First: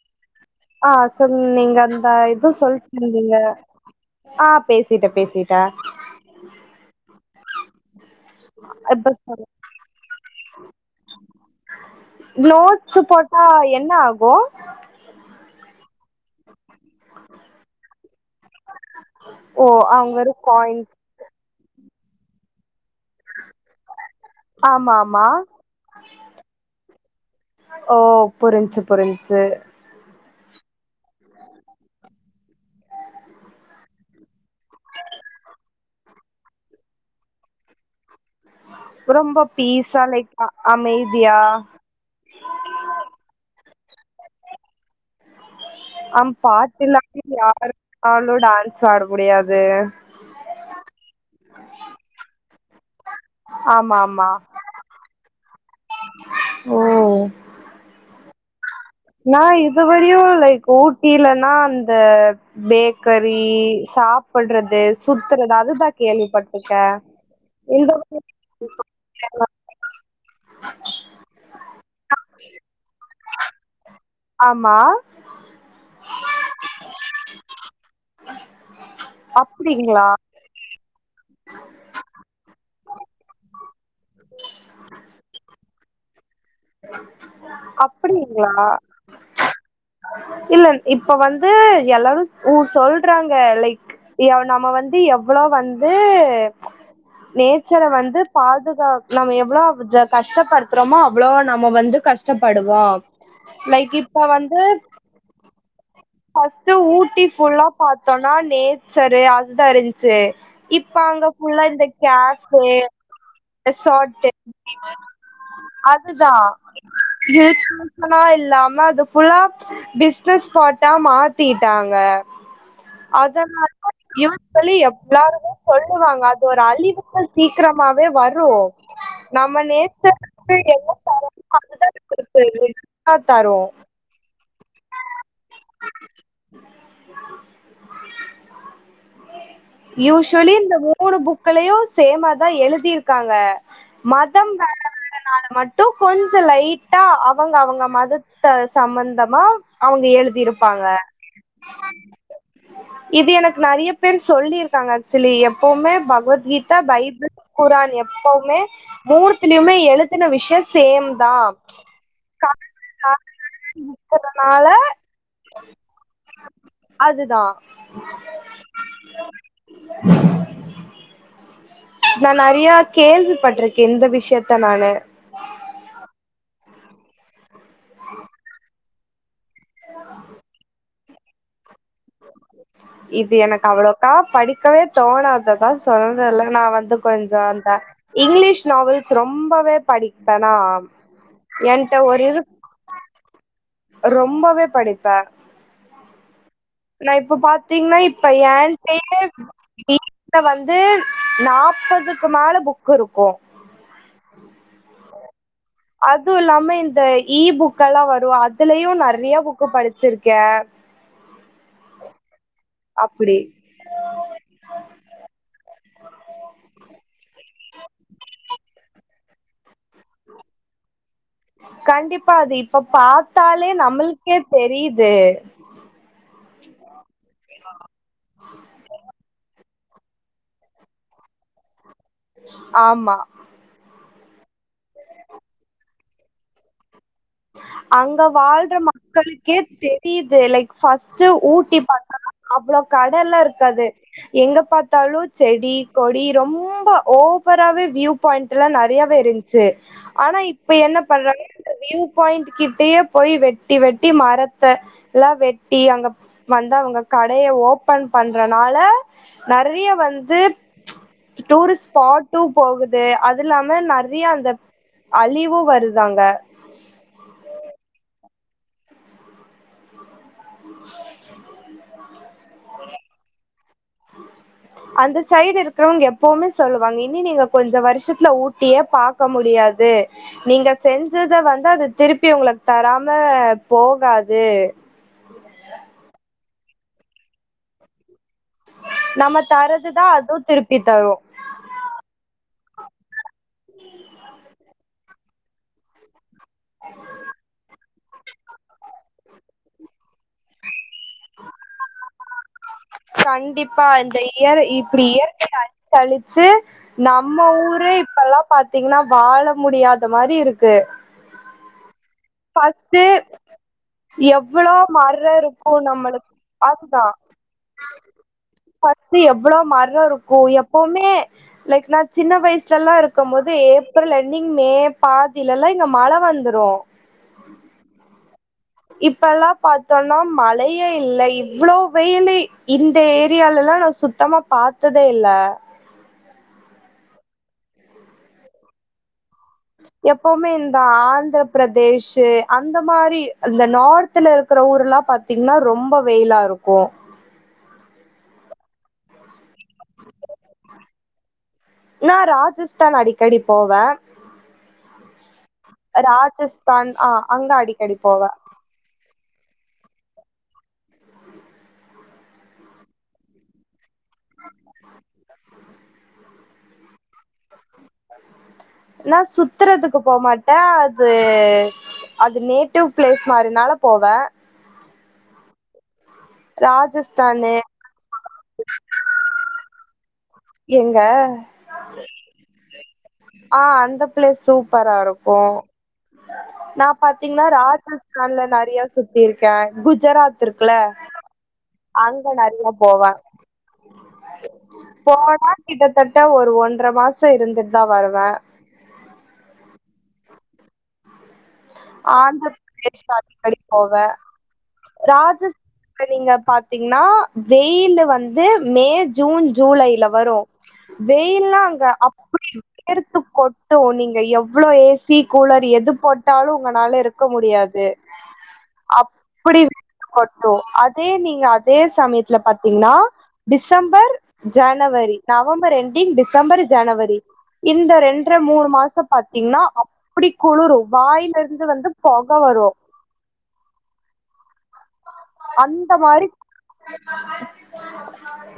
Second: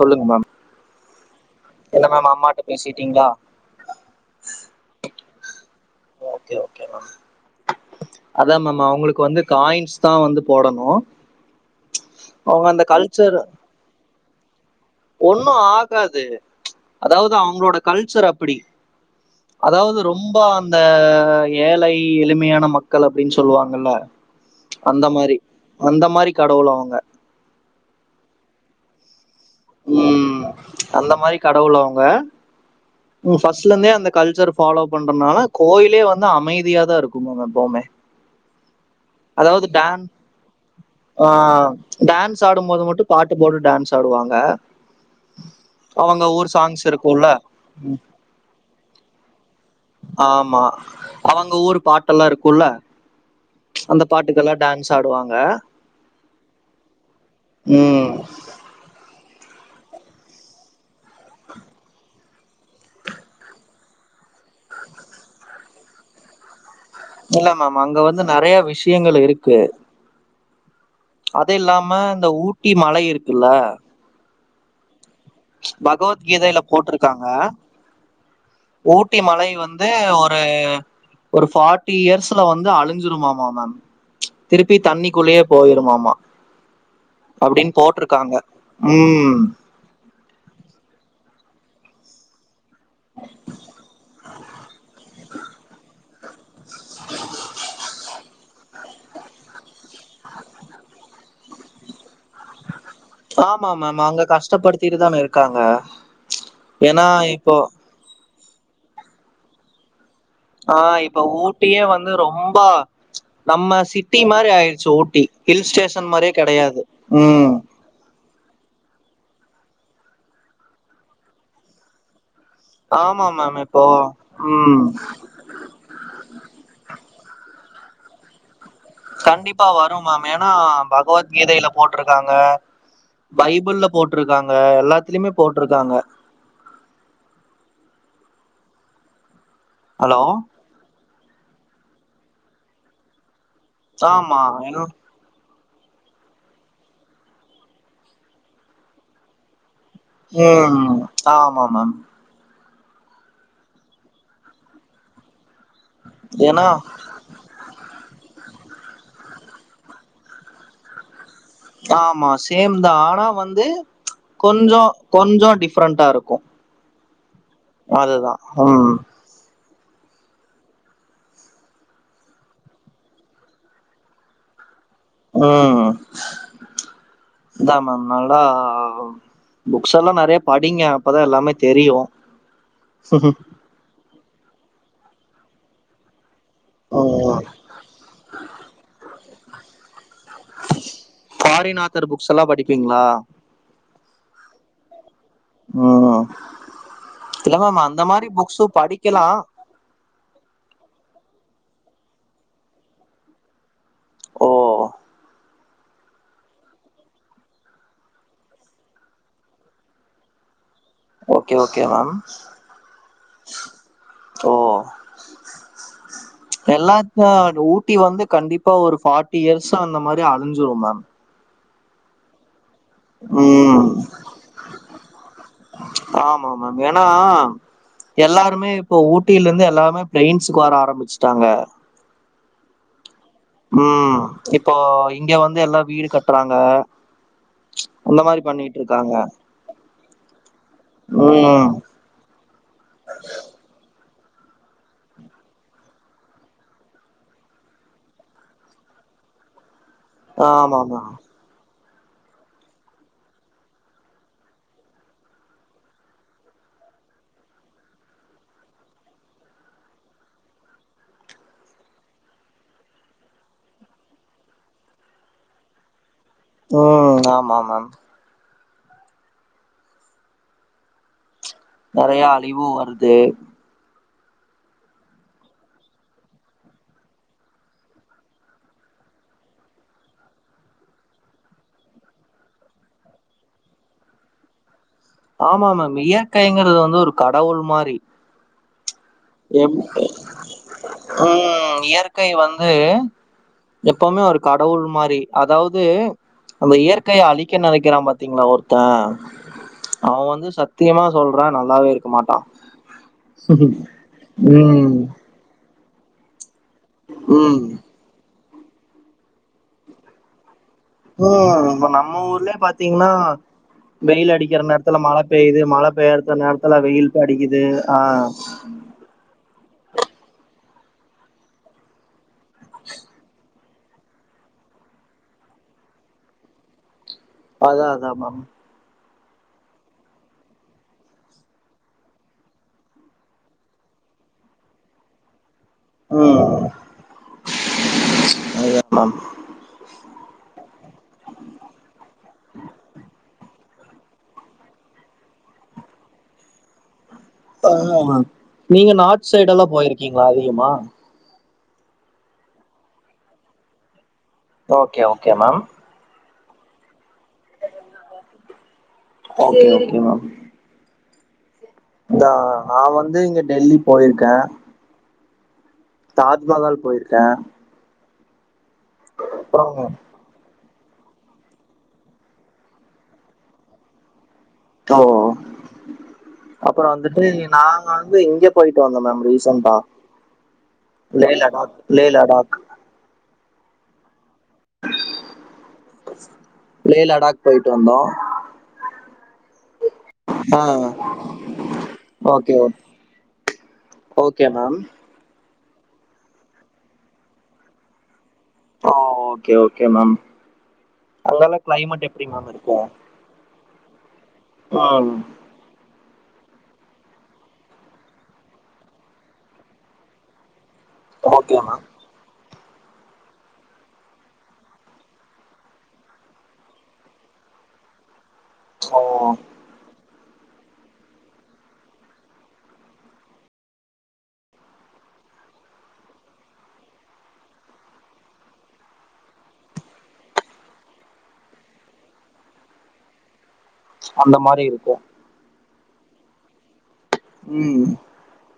சொல்லுங்க மேம் ஆ சொல் நீங்க இல்ல அந்த மேம் இது அம்மாட்ட பேசிட்டீங்களா சொல்னீங்க ஆ பேசிட்டே பேசிட்டே ஓகே ஓகே மேம் அதா மேம் இப்ப அவங்களுக்கு வந்து சொல்லு காயின்ஸ் தா வந்து போடணு அவங்க அந்த நோட்ஸ் கல்ச்சரு போட்டா என்ன ஆகு ஓ ஒன்னு ஆகாது அதாவது அவங்களோட கல்ச்சர் அப்டி ஓ அதாவது அவங்க வெறு ரொம்ப அந்த காயின்ஸ் ஏழை எளிமையான மக்கள் அப்டின்னு சொல்லுவாங்கல்ல ஆமா அந்த ஆமா மாரி அந்த மாரி கடவுள் அவங்க ஓ புரிஞ்சி புரிஞ்சி ம் அந்த மாரி கடவுள் அவங்க ம் ஃபஸ்ட்லந்தே அந்த கல்ச்சர் ஃபாலோ பண்றனால கோயிலே வந்து அமைதியா தா இருக்கு மேம் எப்போவுமே ரொம்ப பீஸா டான் லைக் அ அமைதியா டான்ஸ் ஆடும்போது மட்டு பாட்டு போட்டு டான்ஸ் ஆடுவாங்க ஆ அவங்க ஊர் சாங்ஸ் பாட்டுலா இருக்குல்ல இல்லாம யாராலு டான்ஸ் ஆட முடியாது ஆமா அவங்க ஊரு பாட்டெல்லா இருக்குல ஆமா அந்த ஆமா பாட்டுக்கெல்லா டான்ஸ் ஆடுவாங்க ஓ ம் நா இதுவரையு லைக் ஊட்டிலன்னா அந்த பேக்கெரி சாப்பட்றது சுத்துறது அதுதா கேள்விப்பட்ருக்கே இல்ல மேம் இந்த அங்க வந்து நெறைய விஷயங்கள் இருக்கு அது இல்லாம இந்த ஊட்டி மலை இருக்கில்ல ஆமா பகவத்கீதையில போட்ருக்காங்க ஊட்டி மலை வந்து அப்டிங்களா ஒரு ஒரு ஃபார்ட்டி இயர்ஸ்ல வந்து அழிஞ்சிருமாமா மேம் திருப்பி தண்ணிக்குள்ளயே போயிருமாமா அப்டின்னு போட்ருக்காங்க அப்டிங்களா ம் இல்ல இப்ப வந்து எல்லாரும் உ சொல்றாங்க லைக் எ நம்ப வந்து எவ்ளோ வந்து நேச்சர வந்து பாதுகாக் நம்ப எவ்ளோ கஷ்டப்படுத்துறோமோ அவ்ளோ நம்ப வந்து கஷ்டப்படுவோ லைக் இப்ப வந்து க்காங்க ஃபர்ஸ்ட்டு ஊட்டி ஃபுல்லா பாத்தோனா நேச்சரு அதுதான் இருந்ச்சு ஆ இப்ப அங்க ஃபுல்லா ஊட்டியே இந்த வந்து ரொம்ப க்யஃபே நம்ம சிட்டி ரெசாட்டூ மாரி ஆயிடுச்சு ஊட்டி ஹில் ஸ்டேஷன் மாரியே அதுதா கெடையாது ம் [inaudible] மனா இல்லாம அது ஃபுல்லா பிஸ்னஸ் ஸ்பாட்டா மாத்திட்டாங்க ஆமா மேம் இப்போ அதனாலா யூஸ்வலி சொல்லி ம் எவ்லாருமே சொல்லுவாங்க அதுஒரு அழிவுக்கு சீக்ரமாவே வரும் கண்டிப்பா வரும் மேம் ஏனா என்ன தரோமோ பகவத்கீதைல அதுதா போட்ருகாங்க நம்மளுக்கு ரிட்டனா தரு பைபிள்ல போட்ருகாங்க எல்லாத்லிமே போட்ருகாங்க ஹலோ யூஷ்யலி இந்த மூணு புக்கலயும் சேமா தான் எழுது காங்க ஆமா மதம் வேற என்ன- வேறநால மட் டு கொஞ்ச லைட்டா அவங்க அவங்க மதத்த சமந்தமா அவுங்க எழுதிருபாங்க ம் ஆமா மேம் இது எனக்கு நெறைய பேர் சொல்லிருகாங்க ஆக்சுலி எப்புமே ஏன்னா பகவத்கீதா பைபிள் குரான் எப்பவுமே மூணுத்லியுமே எழுதுன விஷய சேம் தான் ஆமா சேம் தான் ஆனா வந்து இருக்கறனால கொஞ்ஜோ கொஞ்ஜோம் டிஃப்ரெண்டா இருக்கும் அதுதான் அதுதான் ம் நா நறியா கேள்விபட்ருகே இந்த விஷயத்தநானு ம் அதான் மேம் நாளா புக்ஸ் எல்லா நெறய படிங்க அப்பதான் எல்லாமே தெரியும் இது எனக் அவ்வளோக்கா படிக்கவே தோணாது அதான் சொல்றல்ல நா வந்து ஓ கொஞ்ஜோ அந்தா இங்கிலீஷ் நாவல்ஸ் ரொம்பவே படிப் டனா ஃபாரின் என்ட்ட ஆத்தர் ஒரு புக்ஸ் எல்லா இருக் படிப்பீங்களா ரொம்பவே படிப்பன் ம் இல்ல மேம் பாத்தீங்ன்னா அந்த மாரி இப்ப புக்ஸு என்டயே படிக்கலா வீட்ல வந்து நாப்பதுக்குமேலெ புக் இருக்கூ ஓ அதுவு இல்லாம இந்த இ புக்காலா வரு அதுலயு நறைய புக்கு படிச்சிருக்கேன் ஓக்கே ஓக்கே மேம் அப்டி ஓ எல்லா த ஊட்டி வந்து கண்டிபா ஒரு ஃபாட் டியர்சா அந்த மாரி அழிஞ்சுரு மேம் கண்டிப்பா அது இப்ப பாத்தாலே ம் நம்முளுக்கே தெரியுது ஆமா மேம் ஏன்னா எல்லாருமே இப்போ ஊட்டிலருந்து எல்லாமே ப்லைன்ஸ்க்கு வர ஆரமிச்டாங்க ஆமா ம் இப்போ இங்கவந்து எல்லா வீடுகட்றாங்க அங்க வால்ற மக்களுக்கே தெரியுது லைக் ஃபஸ்ட் ம் ஊட்டி பாத்தோனா அவ்ளோ கடல்லா இருக்காது எங்க பாத்தாலூ செடி கொடி ரொம்ப ஓவராவே வியூ ப்பாய்ண்ட்லா நறயவே இருந்ச்சு ஆனா இப்ப ஆமா என்ன மேம் பண்றாங்க இந்த வியூப் பாயிண்ட் கிட்டயே போய் வெட்டி வெட்டி மரத்த ல்லா வெட்டி அங்கப் வந்தா அவங்க கடய ஓபன் பண்றனால நறய வந்து டூரிஸ்ட் ஸ்பாட்டு போகுது அது இல்லாம நறய அந்தப் அழிவு வருது அங்க ம் ஆமா மேம் நெறயா அழிவூ வருது அந்த சைடு இருக்கறவ்ங்க எப்பவுமே சொல்லுவாங்க இன்னி நீங்க கொஞ்சோ வருஷத்துல ஊட்டியே பாக்க முடியாது நீங்க செஞ்சத வந்து அது திருப்பி உங்களுக்கு தராம போகாது ஆமா மேம் இயற்கைங்கறது வந்து ஒரு கடவுள் மாரி நம்ம எப் தரதுதா அதுவு திருப்பி தரு ம் இயற்க் கை வந்து எப்பவுமே ஒரு கடவுள் மாரி அதாவுது அந்த இயற்கய அழிக்க நெனைக்கிறா பாத் தீங்ளா ஒருத்தே அவ வந்து சத்தியமா சொல்றே நல்லாவே இருக்க மாட்டா ம் கண்டிப்பா இந்த இயற் ம் இப்டி இயற்கய அழிச்சு அழிச்சு நம்ம ம் ஊரு இப்பெல்லா பாத்தீங்கனா வாழ முடியாத மாரி இருக்கு ம் இப்ப நம்ம ஊர்லயே ஃபஸ்ட்டு பாத்தீங்ன்னா வெயில் அடிக்கிற எவ்ளோ நேரத்துல மழ மர பெய்யுது இருக்கு மழ நம்மளுக்கு பெய்யறத்து நேர்த்துல வெயில் அடிக்குது ஆ ஃபஸ்ட்டு எவ்ளோ மரோ இருக்கூ எப்பவுமே லைக் நா சின்ன வயசுல்லா இருக்கம் போது ஏப்ரல் என்டிங் மே பாதிலல்லா இங்க மழ வந்துரூ அதா அதா மேம் இப்பெல்லா பார்த்தோன்னா மழையே இல்ல இவ்ளோ வெயிலு இந்த ஏரியாலெல்லா நா சுத் தமா பாத்ததே இல்ல ம் அது கரெக்ட் தா எப்போமே இந்த ஆந்திர பிரதேஷு அந்த மாரி அந்த நார்த் த்துல இருக்குற ஊர்ல்லா பாத்தீங்கன்னா ரொம்ப வெயில்லா இருக்கோ அதூதா மேம் நீங்க நார்த் சைடெல்லா போயிருக்கீங்ளா அதிகமா நா ராஜஸ்தான் அடிக்கடி போவே ஓக்கே ஓக்கே மேம் ராஜஸ்தான் ஆ அங்க அடிக்கடி போவே ஓகே ஓகே மேம் இதா நா வந்து இங்க டெல்லி போயிருக்கோ தாஜ்மஹால் போயிருக்கோ நா சுத்தறதுக்கு போமாட் டே அது அது நேட்டிவ் பிளேஸ் மாரினால போவே தோ அப்பறோ வந்துட்டு ராஜஸ்தானு நாங்க வந்து இங்கே போயிட்டு வந்தோ மேம் ரீசன்ட்டா எங்க லே லடாக் லே லடாக் ஆ அந்த பிளேஸ் சூப் ப்பரா இருக்கு நா லே லடாக் பாத்தீங்கன்னா போயிட்டு வந்தோ ராஜஸ்தான்ல நெறைய சுத் திருக்க குஜராத் ஆ இருக்குல அங்க ஓகே ஓ நெறைய போவ ஓகே மேம் போனா கிட்டத்தட்ட ஒரு ஒன்ற மாசோ இருந்துட்டுதா வருவ அ ஓகே ஓகே மேம் அங்கெல்லா கிளைமேட் எப்டி மேம் இருக்கு [unintelligible] போவ ம் ராஜஸ் இப்ப நீங்க பாத்தீங்ன்னா வெயில் வந்து மே ஜூன் ஜூலைல வரு ஓகே வெயில்லா அங்க மேம் அப் அப்டி வேர்த்து கொட்டு நீங்க எவ்ளோ ஏசி கூலர் எது போட்டாலு உங்கனால இருக்க முடியாது ஓ அப்டி கொட்டு அதே நீங்க அதே சமயத்துல பாத்தீங்ன்னா டிசம்பர் ஜனவரி நவம்பர் என்டிங் டிசம்பர் ஜனவரி இந்த ரெண்ற மூணு மாசோ பாத்தீங்ன்னா அப்டி குளுரு வாயில இந்து வந்து பொக வரு அந்த மாரி இருக்கு அந்த மாரி ம்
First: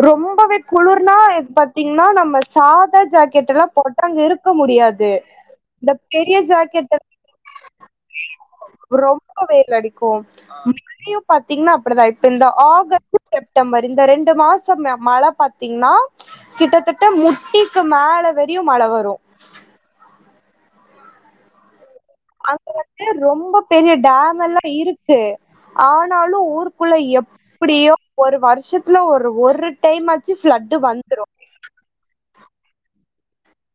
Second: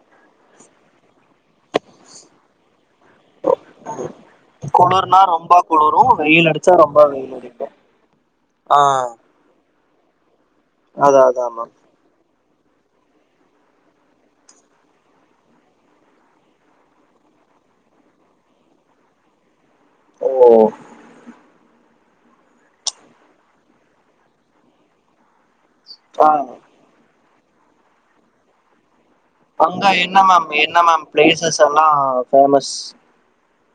ரொம்பவே குளுர்னா இப் பத் பாத்தீங்னா நம்ம சாதா ஜாக்கெட்ல்லா போட்டா அங்க இருக்க முடியாது குளுர்னா ரொம்ப இந்த குளுரூ பெரிய வெயிலடிச்சா ஜாக்கெட் ரொம்ப வெயில் அடிக்கூ ஆ ரொம்ப வேல் அடிக்கூ அதா அதாமா அப்டிதா இப்ப இந்த ஆகஸ்ட்டு செப்டம்பரு இந்த ரெண்டு மாசோ மழ பாத்தீங்ன்னா கிட்டத்தட்ட முட்டிக்கி மேல வரியூ மழ வரு ஓ அங்க வந்து ரொம்ப பெரிய டாமெல்லா இருக்கு ஆ ஆனாலு ஊர் குள்ள எப்டியோ ஒரு வருஷத்துல ஒரு ஒரு அங்க டைம் என்ன ஆச்சு மேம் ஃப்ளட் என்ன மேம் வந்துரும். பிளேசஸ்ஸல்லா பேஃமஸ்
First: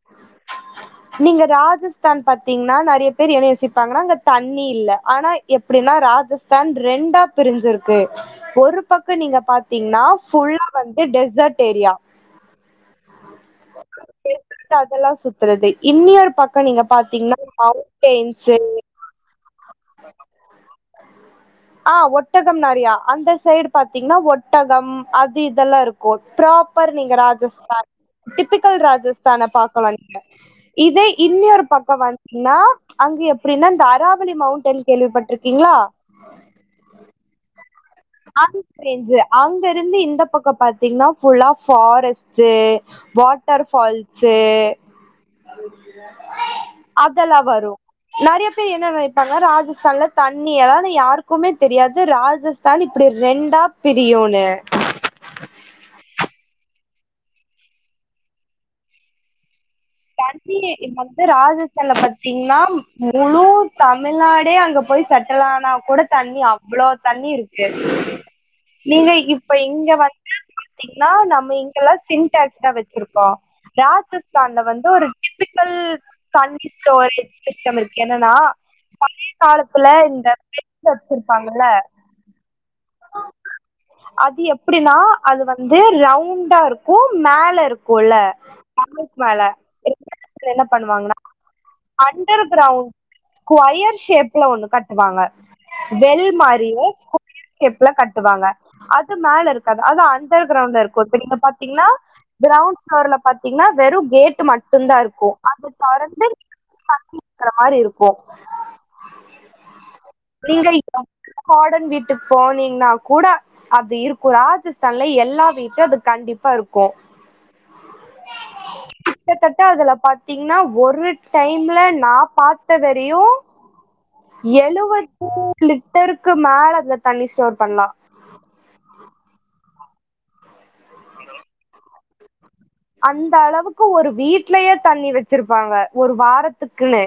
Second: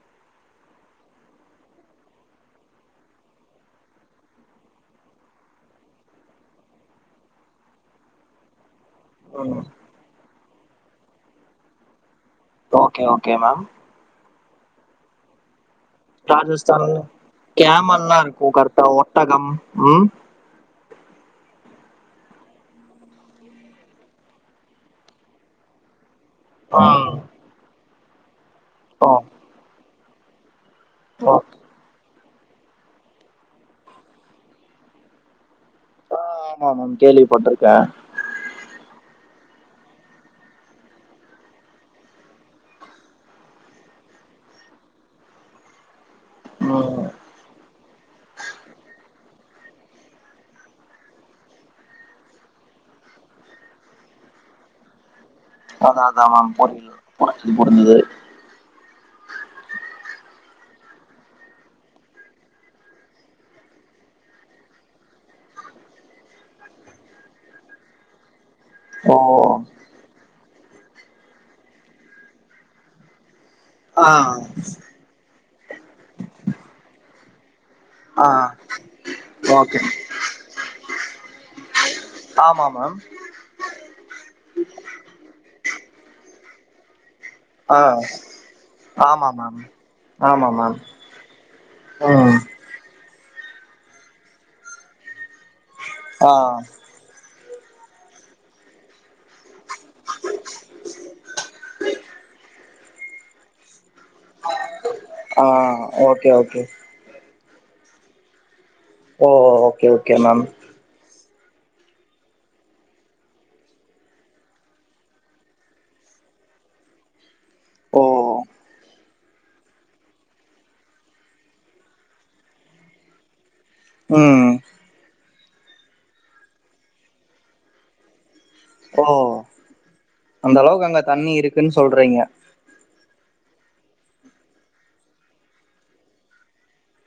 [inaudible] நீங்க ராஜஸ்தான் பாத்தீங்ன்னா நெறய பேரு எத யோசிப்பாங்கனா அங்க தண்ணி இல்ல ஆனா எப்டினா ராஜஸ்தான் ரெண்டா பிரிஞ்சுருக்கு ஒரு பக்க நீங்க ம் பாத்தீங்ன்னா ஃபுல்லா வந்து desert area okay okay ma'am desert அதெல்லா சுத்துறது இன்னியொரு பக்கோ நீங்க ராஜஸ்தான் பாத்தீங்ன்னா கேமல்லா இருக்கு மவ்ன்டேன்ஸூ கரெக்டா ஒட்டகம் ம் ஆ ஒட்டகம் நெறயா அந்த சைடு பாத்தீங்ன்னா ஒட்டகம் அது இதெல்லா இருக் கொட்ராப்பரு நீங்க ஓ ராஜஸ்தான் டிப்பிக்கல் ராஜஸ்தான பாக்கலா நீங்க இதே ஓ இன்னொரு பக்கோ வந்துன்னா அங்கு எப்டினா இந்த அராவுளி மவுண்ட் டன் ந கேள்விப்பட்ருக்கீங்ளா ஆ ஆமா மேம் கேள்விப்பட்ருக்கே அங்டேன்ஜு அங்கருந்து இந்த பக்கோ பாத்தீங்ன்னா ஃபுல்லா ஃபாரஸ்ட்டு வாட்டர் ஃபால்ஸூ ம் அதெல்லா வரூ நெறய பேரு என்ன நெனப்பாங்க ராஜ ராஜஸ்தான்ல தண்ணி எலாது யாருக்குமே தெரியாது ராஜஸ்தான் இப்டி ரெண்டா பிரியூனு அதா அதா மேம் புரில் புரிஞ்சுது புரிஞ்சுது தண்ணி இப்ப வந்து ராஜஸ்தான்ல பாத்தீங்ன்னா முழு தமிழ்நாடே அங்க போய் சட் டலனா கூட தண்ணி அவ்ளோ தண்ணி இருக்கு [inaudible] நீங்க ஓ இப்ப இங்க வந் பாத்தீங்ன்னா நம்ம இங்கெல்லா சின்டாக்ஸ் தா வச்சிருக்கோ ஆ ராஜஸ்தான்ல வந் து ஒரு டிப்பிக்கல் தண்ணி ஸ்டோரேஜ் சிஸ்டம் இருக்கு ஆ என்னனா பழைய ஓகே காலத்துல இந்த [unintelligible] வச்சுருப்பாங்கல்ல ஆமா மேம் அது எப்டினா அது வந்து ரவுண்டா இருக்கூ ம ஆ ஆமா மேம் ஆமா [unintelligible] என்ன மேம் பண்வாங்ன்னா ம் அண்டர் க்ரவுண் கொயர் ஷேஃப்ல ஒண்ணு கட்டுவாங்க வெல் ஆ மாரியே கேப்ல கட்டுவாங்க அது மேல இருக்காது அது அண்டர் க்ரவுண்டல இருக்கூ இப்ப நீங்க பாத்தீங்ன்னா க்ரவுண்ட் ஃப்ளோர்ல பாத்தீங்ன்னா வெறு கேட்டு மட்டுந்தா இருக்கூ ஆ ஓக்கே ஓக்கே இருக்கற மாரி இருக்கூ ஓ ஓக்கே ஓக்கே மேம் நீங்கள் [unintelligible] மாடன் வீட்டுக் போனீங்ன்னா கூட அது இருக்கோ ராஜஸ்தான்ல எல்லா வீட்ல அது கண்டிப்பா இருக்கோ ஓ கிட்டத்தட்ட அதுல பாத்தீங்ன்னா ஒரு டைம்ல நா பாத்த வரியு ம் எலுவத்து லிட்டருக்கு மேல அதுல தண்ணி ஸ்டோர் பண்லா ஓ அந்த அளவுக்கு அங்க தண்ணி இருக்குன் சொல்றீங்க அந்த அளவுக்கு ஒரு வீட்லயே தண்ணி வச்சிருப்பாங்க ஒரு வாரத்துக்குனு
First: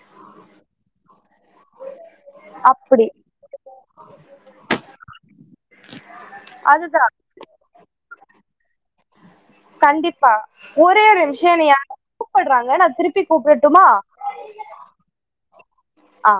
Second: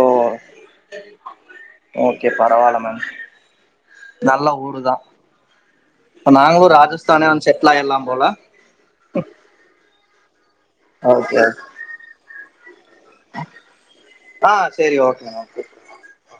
ஓ ஓகே பரவால மேம் அப்டி நல்ல ஊரு தா ப்ப நாங்களு அதுதா ராஜஸ்தானே வந்து செட்ல்லாயர்ல்லாம் போல கண்டிப்பா ஒரே ஒரு ஓகே விஷ்யோ என்னய யாரோ கூப்புட்றாங்க நா திருப் பி கூப்பட்டுமா ஆ சரி ஓகே மேம் ஆ